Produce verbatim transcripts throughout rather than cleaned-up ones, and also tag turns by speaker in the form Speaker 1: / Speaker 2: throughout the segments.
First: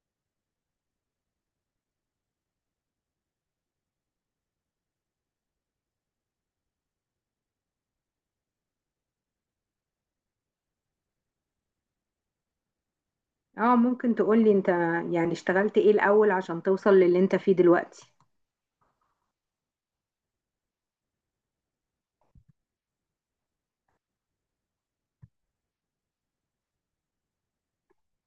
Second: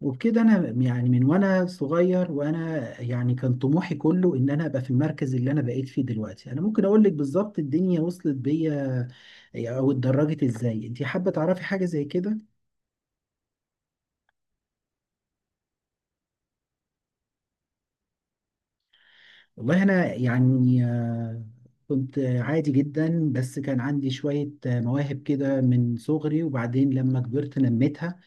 Speaker 1: وبكده انا يعني من وانا صغير وانا يعني كان طموحي كله ان انا ابقى في المركز اللي انا بقيت فيه دلوقتي. انا ممكن اقول لك بالظبط الدنيا وصلت بيا او اتدرجت ازاي، انت حابه تعرفي حاجه زي كده.
Speaker 2: اه، ممكن تقولي انت؟ يعني اشتغلت ايه الاول عشان توصل للي انت فيه دلوقتي؟
Speaker 1: والله انا يعني آه، كنت عادي جدا، بس كان عندي شويه آه، مواهب كده من صغري، وبعدين لما كبرت نميتها.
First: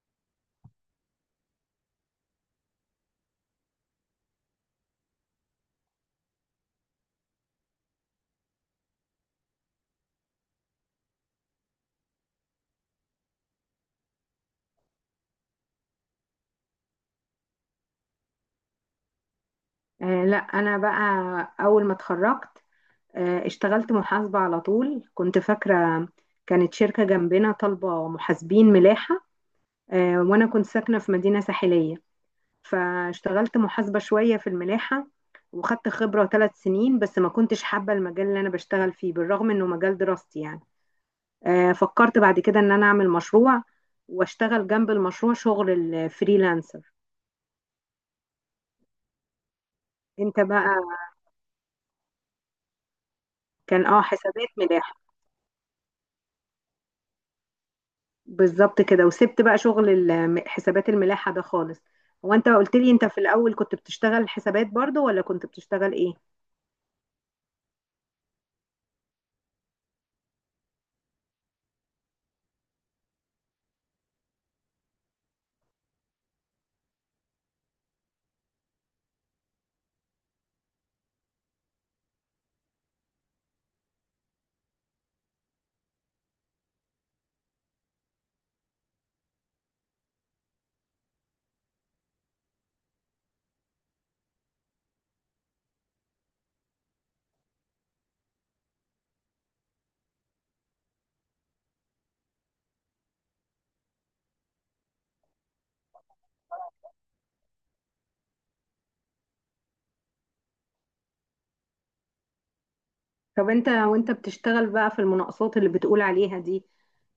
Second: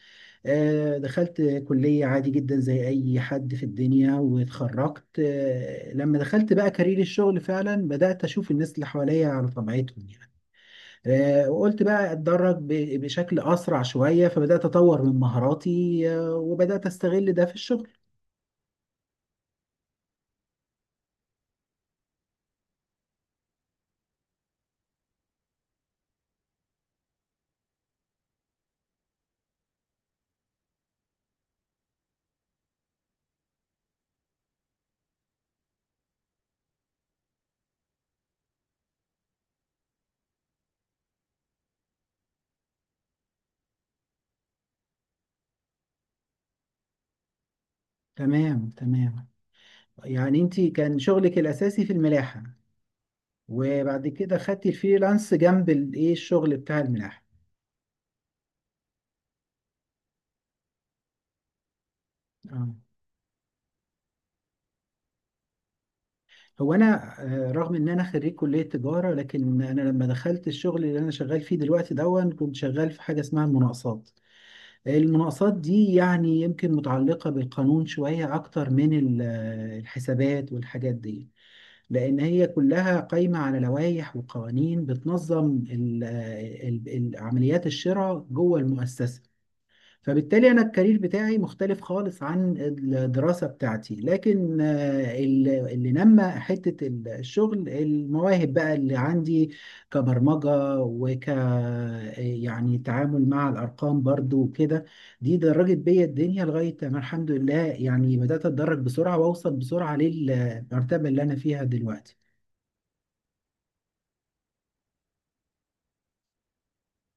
Speaker 1: آه، دخلت كلية عادي جدا زي أي حد في الدنيا واتخرجت. آه، لما دخلت بقى كارير الشغل فعلا بدأت أشوف الناس اللي حواليا على طبيعتهم يعني. آه، وقلت بقى أتدرب ب- بشكل أسرع شوية، فبدأت أطور من مهاراتي آه، وبدأت أستغل ده في الشغل.
Speaker 2: آه لا، انا بقى اول ما اتخرجت آه اشتغلت محاسبة على طول. كنت فاكرة، كانت شركة جنبنا طالبة محاسبين ملاحة. آه وانا كنت ساكنة في مدينة ساحلية، فاشتغلت محاسبة شوية في الملاحة، وخدت خبرة ثلاث سنين، بس ما كنتش حابة المجال اللي انا بشتغل فيه بالرغم انه مجال دراستي يعني. آه، فكرت بعد كده ان انا اعمل مشروع واشتغل جنب المشروع شغل الفريلانسر.
Speaker 1: تمام تمام،
Speaker 2: انت
Speaker 1: يعني أنت
Speaker 2: بقى.
Speaker 1: كان شغلك الأساسي في الملاحة،
Speaker 2: كان اه
Speaker 1: وبعد كده
Speaker 2: حسابات
Speaker 1: خدتي
Speaker 2: ملاحة
Speaker 1: الفريلانس جنب الإيه الشغل بتاع الملاحة.
Speaker 2: بالظبط كده. وسبت بقى شغل ال- حسابات الملاحة ده خالص. هو انت
Speaker 1: آه.
Speaker 2: قلت لي انت في الاول كنت بتشتغل حسابات برضو ولا كنت بتشتغل ايه؟
Speaker 1: هو انا آه، رغم ان انا خريج كليه تجاره، لكن انا لما دخلت الشغل اللي انا شغال فيه دلوقتي دون كنت شغال في حاجه اسمها المناقصات. المناقصات دي يعني يمكن متعلقه بالقانون شويه اكتر من ال- آه، الحسابات والحاجات دي، لان هي كلها قايمه على لوائح وقوانين بتنظم ال- آه، ال- ال- عمليات الشراء جوه المؤسسه. فبالتالي أنا الكارير بتاعي مختلف خالص عن الدراسة بتاعتي، لكن آه، ال- اللي نمى حتة ال- الشغل المواهب بقى اللي عندي، كبرمجة وك يعني تعامل مع الأرقام برضو وكده. دي درجت بيا الدنيا لغاية ما الحمد لله يعني بدأت أتدرج بسرعة وأوصل بسرعة للمرتبة اللي أنا فيها دلوقتي.
Speaker 2: طب انت وانت بتشتغل بقى في المناقصات اللي بتقول عليها دي،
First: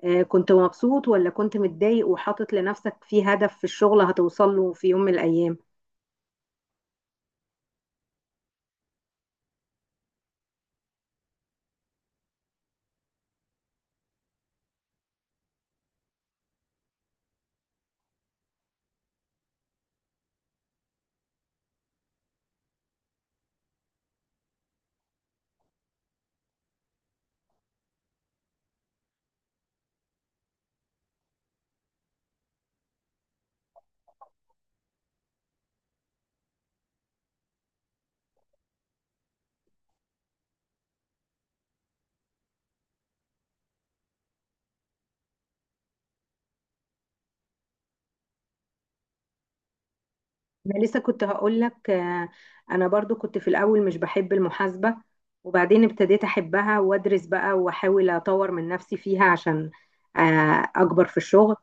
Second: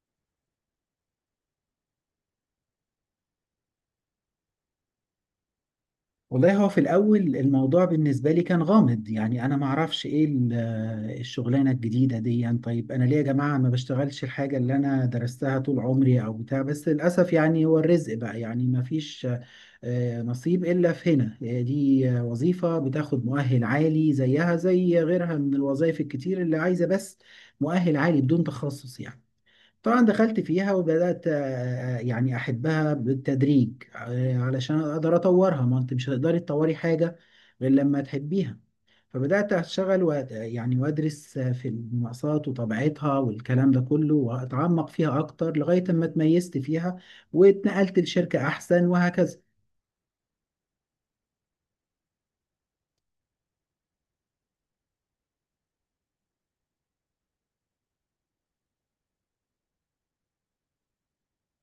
Speaker 2: آه، كنت مبسوط ولا كنت متضايق وحاطط لنفسك في هدف في الشغل هتوصل له في يوم من الايام؟
Speaker 1: والله هو في الأول الموضوع بالنسبة لي كان غامض، يعني أنا ما أعرفش إيه ال- الشغلانة الجديدة دي. يعني طيب أنا ليه يا جماعة ما بشتغلش الحاجة اللي أنا درستها طول عمري أو بتاع؟ بس للأسف يعني هو الرزق بقى يعني ما فيش آه، نصيب إلا في هنا. آه، دي آه، وظيفة بتاخد مؤهل عالي زيها زي غيرها من الوظائف الكتير، اللي عايزة بس مؤهل عالي بدون تخصص يعني. طبعا دخلت فيها وبدأت آه، آه، يعني أحبها بالتدريج آه، علشان أقدر أطورها، ما أنت مش هتقدري تطوري حاجة غير لما تحبيها. فبدأت أشتغل و... يعني وأدرس آه، في المقاسات وطبيعتها والكلام ده كله، وأتعمق فيها أكتر لغاية ما اتميزت فيها واتنقلت لشركة أحسن وهكذا.
Speaker 2: انا لسه كنت هقول لك، انا برضو كنت في الاول مش بحب المحاسبة، وبعدين ابتديت احبها وادرس بقى واحاول اطور من نفسي فيها عشان آه، اكبر في الشغل.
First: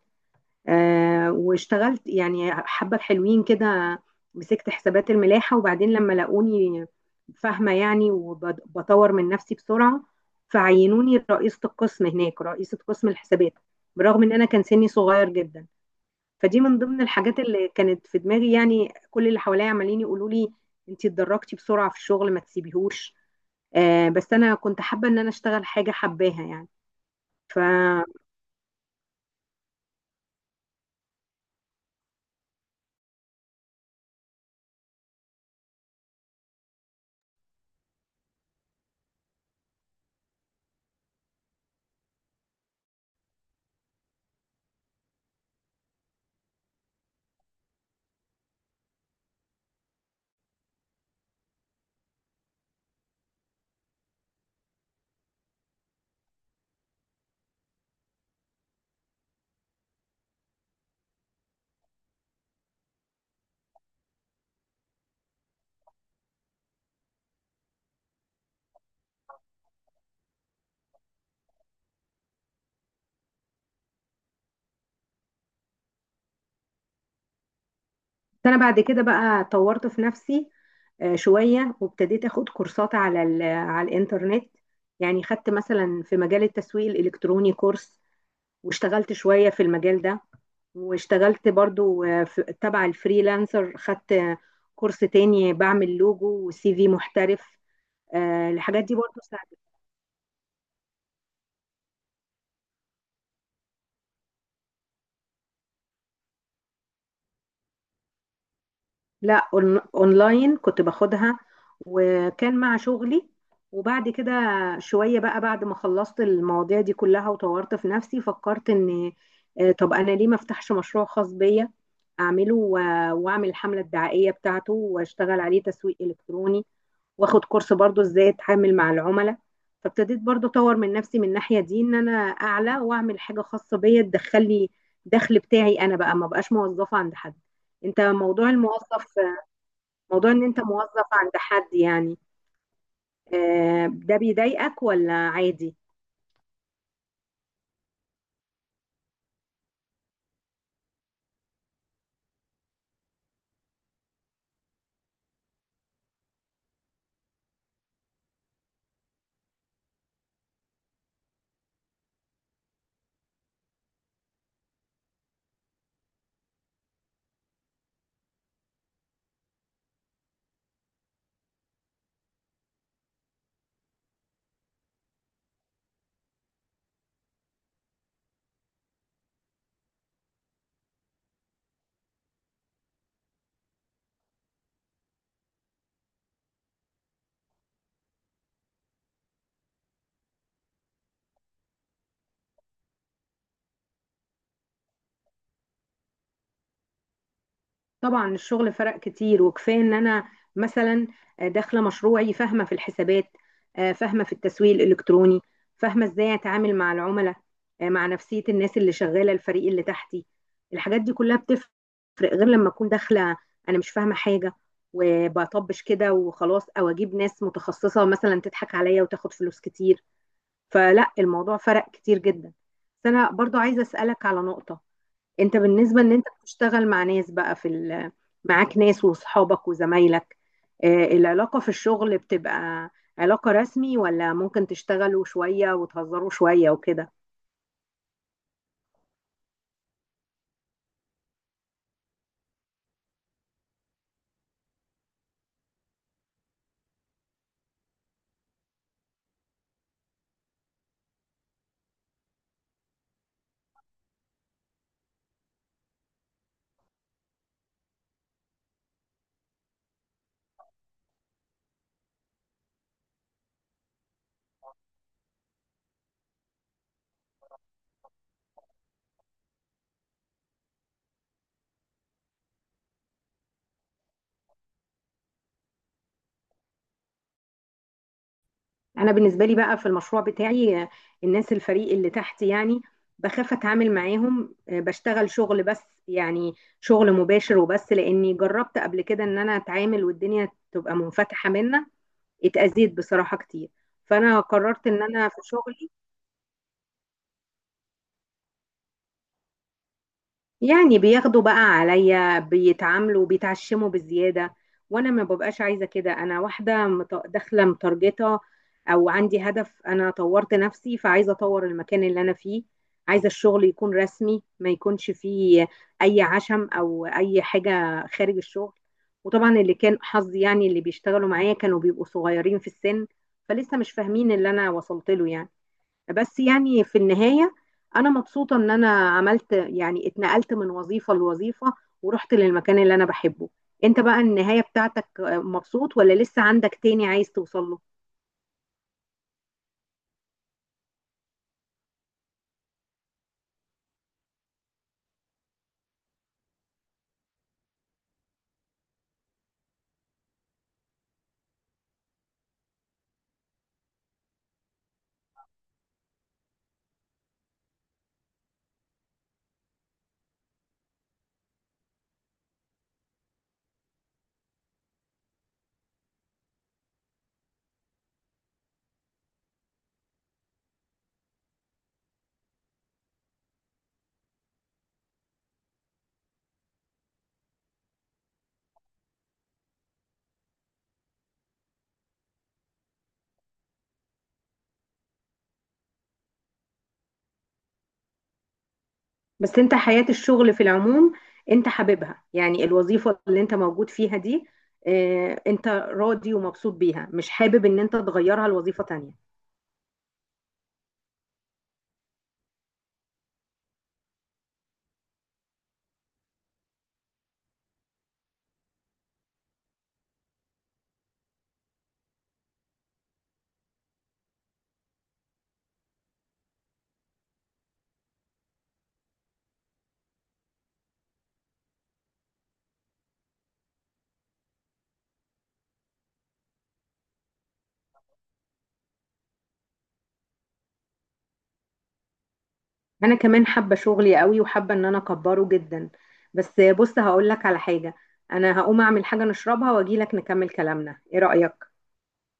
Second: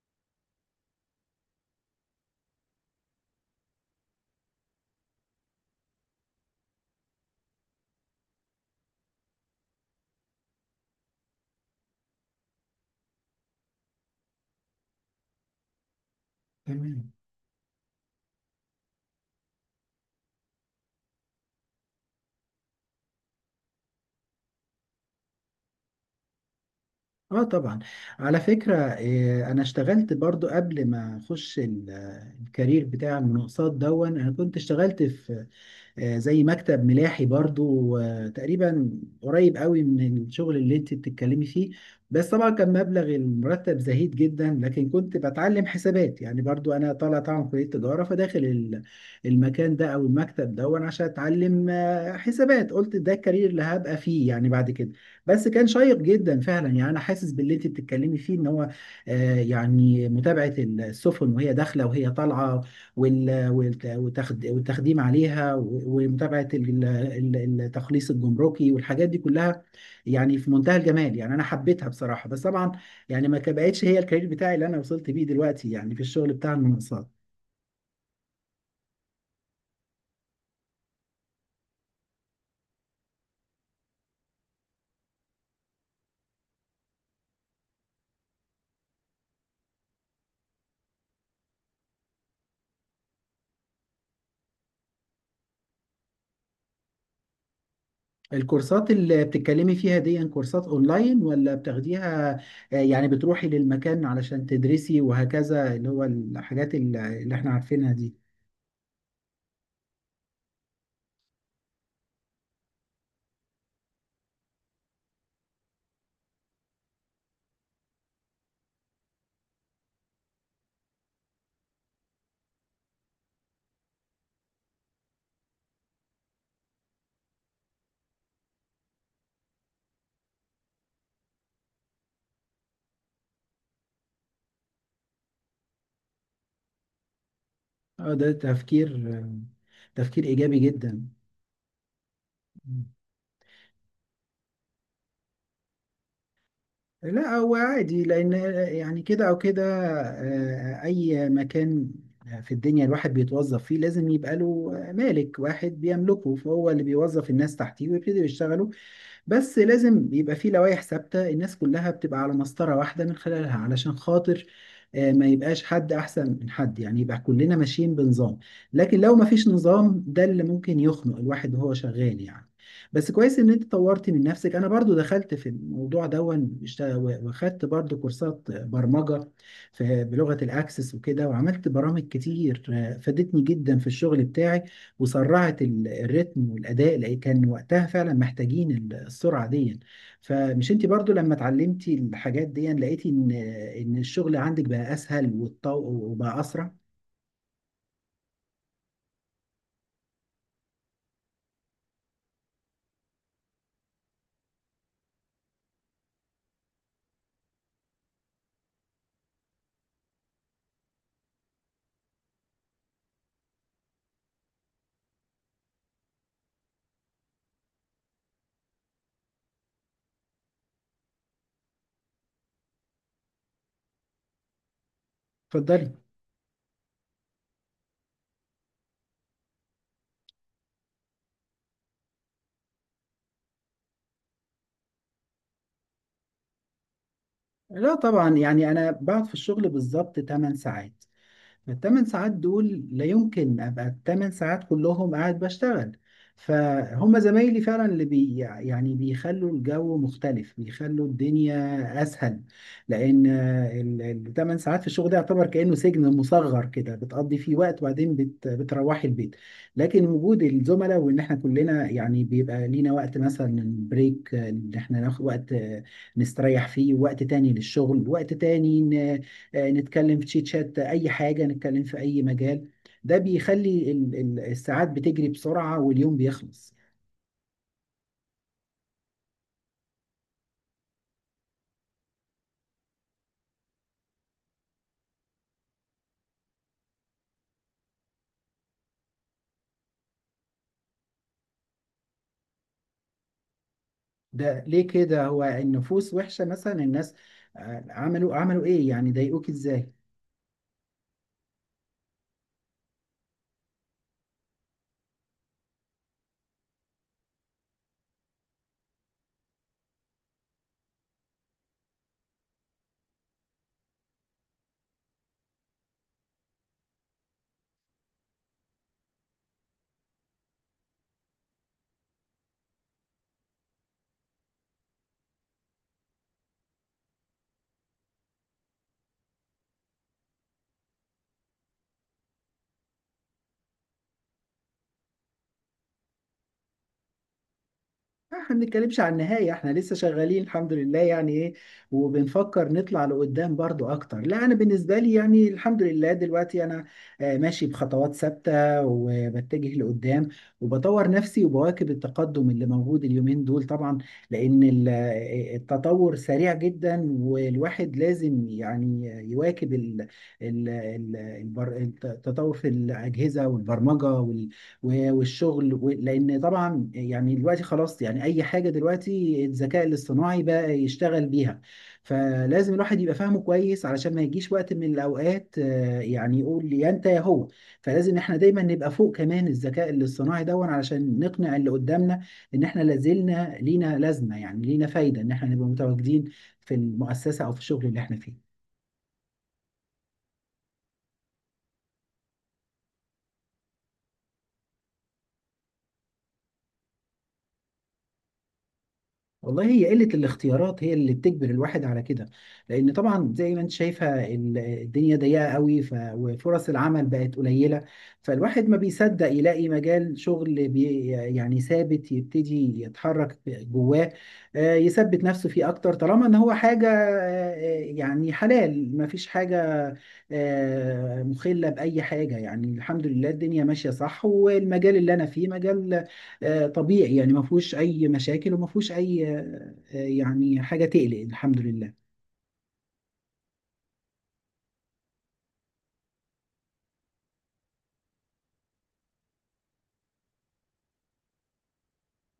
Speaker 2: آه، واشتغلت يعني حبة حلوين كده. مسكت حسابات الملاحة، وبعدين لما لقوني فاهمة يعني وبطور من نفسي بسرعة، فعينوني رئيسة القسم هناك، رئيسة قسم الحسابات، برغم ان انا كان سني صغير جدا. فدي من ضمن
Speaker 1: تمام.
Speaker 2: الحاجات اللي كانت في دماغي، يعني كل اللي حواليا عمالين يقولوا لي انت اتدرجتي بسرعه في الشغل ما تسيبيهوش. آه بس انا كنت حابه ان انا اشتغل حاجه حباها يعني.
Speaker 1: اه
Speaker 2: ف-
Speaker 1: طبعا. على فكرة آه، انا اشتغلت برضو قبل ما اخش ال- آه، الكارير بتاع المناقصات دون. انا كنت اشتغلت في آه، زي مكتب ملاحي برضو، آه، تقريبا قريب قوي من الشغل اللي انت بتتكلمي فيه. بس طبعا كان مبلغ المرتب زهيد جدا، لكن كنت بتعلم حسابات، يعني برضو انا طالع طبعا من كلية تجارة، فداخل ال- المكان ده او المكتب ده، وانا عشان اتعلم آه، حسابات قلت ده الكارير اللي هبقى فيه يعني بعد كده. بس كان شيق جدا فعلا، يعني انا حاسس باللي انت بتتكلمي فيه ان هو آه، يعني متابعة السفن وهي داخلة وهي طالعة وال- والت- والتخد- والتخديم عليها، و- ومتابعة ال- ال- التخليص الجمركي والحاجات دي كلها. يعني في منتهى الجمال، يعني أنا حبيتها بصراحة، بس طبعا يعني ما بقتش هي الكارير بتاعي اللي أنا وصلت بيه دلوقتي يعني في الشغل بتاع المنصات.
Speaker 2: بس انا بعد كده بقى طورت في نفسي آه شويه، وابتديت اخد كورسات على ال- على الانترنت. يعني خدت مثلا في مجال التسويق الالكتروني كورس، واشتغلت شويه في المجال ده. واشتغلت برضو آه، في- تبع الفريلانسر، خدت آه، كورس تاني بعمل لوجو وسي في محترف. آه، الحاجات
Speaker 1: الكورسات
Speaker 2: دي برضو
Speaker 1: اللي
Speaker 2: ساعدت.
Speaker 1: بتتكلمي فيها دي كورسات اونلاين، ولا بتاخديها آه، يعني بتروحي للمكان علشان تدرسي وهكذا، اللي هو الحاجات اللي اللي احنا عارفينها دي؟
Speaker 2: لا، أون- اونلاين كنت باخدها، وكان مع شغلي. وبعد كده شوية بقى، بعد ما خلصت المواضيع دي كلها وطورت في نفسي، فكرت ان آه، طب انا ليه ما افتحش مشروع خاص بيا؟ اعمله و- واعمل الحملة الدعائية بتاعته واشتغل عليه تسويق الكتروني، واخد كورس برضو ازاي اتعامل مع العملاء. فابتديت برضو اطور من نفسي من الناحية دي، ان انا اعلى واعمل حاجة خاصة بيا تدخلي دخل بتاعي انا بقى، ما بقاش موظفة عند حد. انت
Speaker 1: اه، ده
Speaker 2: موضوع
Speaker 1: تفكير
Speaker 2: الموظف،
Speaker 1: آه، تفكير
Speaker 2: موضوع ان
Speaker 1: ايجابي
Speaker 2: انت موظف
Speaker 1: جدا.
Speaker 2: عند حد يعني، آه، ده بيضايقك ولا عادي؟
Speaker 1: لا هو عادي، لأن يعني كده أو كده آه، أي مكان في الدنيا الواحد بيتوظف فيه لازم يبقى له مالك واحد بيملكه، فهو اللي بيوظف الناس تحتيه ويبتدي يشتغلوا. بس لازم بيبقى فيه لوائح ثابتة، الناس كلها بتبقى على مسطرة واحدة من خلالها، علشان خاطر آه، ما يبقاش حد أحسن من حد، يعني يبقى كلنا ماشيين بنظام. لكن لو ما فيش نظام، ده اللي ممكن يخنق الواحد وهو شغال يعني. بس كويس ان انت طورت من نفسك. انا برضو دخلت في الموضوع دون اشت- واخدت برضو كورسات برمجة في بلغة الاكسس وكده، وعملت برامج كتير آه، فادتني جدا في الشغل بتاعي، وسرعت ال- الريتم والاداء اللي كان وقتها فعلا محتاجين ال- السرعه دي. فمش انت برضو لما اتعلمتي الحاجات دي لقيتي ان ان الشغل عندك بقى اسهل، والطو وبقى اسرع؟
Speaker 2: طبعا الشغل فرق كتير، وكفايه ان انا مثلا آه، داخله مشروعي فاهمه في الحسابات، آه، فاهمه في التسويق الالكتروني، فاهمه ازاي اتعامل مع العملاء، آه، مع نفسيه الناس اللي شغاله الفريق اللي تحتي. الحاجات دي كلها بتفرق غير لما اكون داخله انا مش فاهمه حاجه وبطبش كده وخلاص، او اجيب ناس متخصصه مثلا تضحك عليا وتاخد فلوس كتير. فلا، الموضوع فرق كتير جدا. بس انا برضو عايزه اسالك على نقطه. انت
Speaker 1: اتفضلي.
Speaker 2: بالنسبه ان انت بتشتغل مع ناس بقى في ال- معاك ناس واصحابك وزمايلك، آه، العلاقه في الشغل بتبقى علاقه رسمي ولا ممكن تشتغلوا شويه وتهزروا شويه وكده؟
Speaker 1: لا طبعا، يعني انا بقعد في الشغل بالظبط 8 ساعات. الثمان ساعات دول لا يمكن ابقى الثمان ساعات كلهم قاعد بشتغل. فهم زمايلي فعلا اللي بي، يعني بيخلوا الجو مختلف، بيخلوا الدنيا اسهل، لان الثمان ساعات في الشغل ده يعتبر كانه سجن مصغر كده، بتقضي فيه وقت وبعدين بت بتروحي البيت. لكن وجود الزملاء، وان احنا كلنا يعني بيبقى لينا وقت مثلا بريك ان احنا ناخد وقت نستريح فيه، وقت تاني للشغل وقت تاني آه، نتكلم في تشيت شات اي حاجه، نتكلم في اي مجال. ده بيخلي ال- ال- الساعات بتجري بسرعه واليوم بيخلص.
Speaker 2: انا بالنسبه لي بقى في المشروع بتاعي، آه، الناس الفريق اللي تحت يعني، بخاف اتعامل معاهم، آه، بشتغل شغل بس، يعني شغل مباشر وبس، لاني جربت قبل كده ان انا اتعامل والدنيا تبقى منفتحه منا اتأذيت بصراحة كتير. فأنا
Speaker 1: ده ليه
Speaker 2: قررت إن
Speaker 1: كده،
Speaker 2: أنا في
Speaker 1: هو
Speaker 2: شغلي،
Speaker 1: النفوس وحشه مثلا؟ الناس آه، عملوا عملوا ايه يعني، ضايقوك ازاي؟
Speaker 2: يعني بياخدوا بقى عليا، بيتعاملوا بيتعشموا بالزيادة، وأنا ما ببقاش عايزة كده. أنا واحدة مت- داخلة متارجتة، أو عندي هدف، أنا طورت نفسي فعايزة أطور المكان اللي أنا فيه. عايزة الشغل يكون رسمي ما يكونش فيه أي عشم أو أي حاجة خارج الشغل. وطبعا اللي كان حظي، يعني اللي بيشتغلوا معايا كانوا بيبقوا صغيرين في السن، فلسه مش فاهمين اللي أنا وصلت له يعني. بس يعني في النهاية أنا مبسوطة إن أنا عملت يعني، اتنقلت من وظيفة لوظيفة، ورحت للمكان اللي أنا بحبه. أنت بقى النهاية بتاعتك مبسوط ولا لسه عندك تاني عايز توصل له؟
Speaker 1: احنا ما بنتكلمش عن النهاية، احنا لسه شغالين الحمد لله يعني ايه، وبنفكر نطلع لقدام برضو اكتر. لا انا بالنسبة لي يعني الحمد لله دلوقتي انا آه، ماشي بخطوات ثابتة، وبتجه لقدام، وبطور نفسي وبواكب التقدم اللي موجود اليومين دول طبعا. لان ال- آه، التطور سريع جدا، والواحد لازم يعني يواكب ال- ال- ال- البر- التطور في الاجهزة والبرمجة و- والشغل و- لان طبعا يعني دلوقتي خلاص، يعني اي حاجه دلوقتي الذكاء الاصطناعي بقى يشتغل بيها. فلازم الواحد يبقى فاهمه كويس علشان ما يجيش وقت من الاوقات آه، يعني يقول يا انت يا هو. فلازم احنا دايما نبقى فوق كمان الذكاء الاصطناعي دون، علشان نقنع اللي قدامنا ان احنا لازلنا لينا لازمه، يعني لينا فايده ان احنا نبقى متواجدين في المؤسسه او في الشغل اللي احنا فيه.
Speaker 2: بس أنت حياة الشغل في العموم أنت حاببها؟ يعني الوظيفة اللي أنت موجود فيها دي، آه، أنت راضي ومبسوط بيها؟ مش حابب إن أنت تغيرها لوظيفة تانية؟
Speaker 1: والله هي قلة الاختيارات هي اللي بتجبر الواحد على كده، لأن طبعا زي ما انت شايفة ال- الدنيا ضيقة قوي ف... وفرص العمل بقت قليلة. فالواحد ما بيصدق يلاقي مجال شغل بي... يعني ثابت يبتدي يتحرك جواه آه، يثبت نفسه فيه أكتر، طالما إن هو حاجة آه، يعني حلال ما فيش حاجة آه، مخلة بأي حاجة. يعني الحمد لله الدنيا ماشية صح، والمجال اللي أنا فيه مجال آه، طبيعي، يعني ما فيهوش اي مشاكل وما فيهوش اي آه، آه، يعني حاجه تقلق، الحمد لله.
Speaker 2: انا كمان حابه شغلي قوي وحابه ان انا اكبره جدا. بس بص هقول لك على حاجه، انا هقوم اعمل حاجه نشربها واجي لك نكمل كلامنا، ايه رايك؟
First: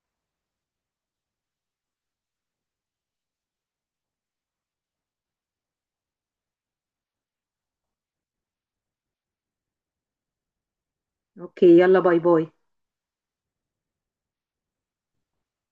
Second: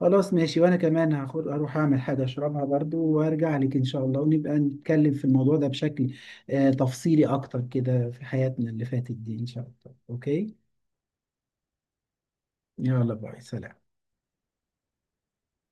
Speaker 1: خلاص ماشي، وانا كمان هاخد اروح اعمل حاجه اشربها برضو وارجع لك ان شاء الله، ونبقى نتكلم في الموضوع ده بشكل آه، تفصيلي اكتر كده في حياتنا اللي فاتت دي ان شاء الله. اوكي.
Speaker 2: اوكي، يلا باي باي.
Speaker 1: يلا باي سلام.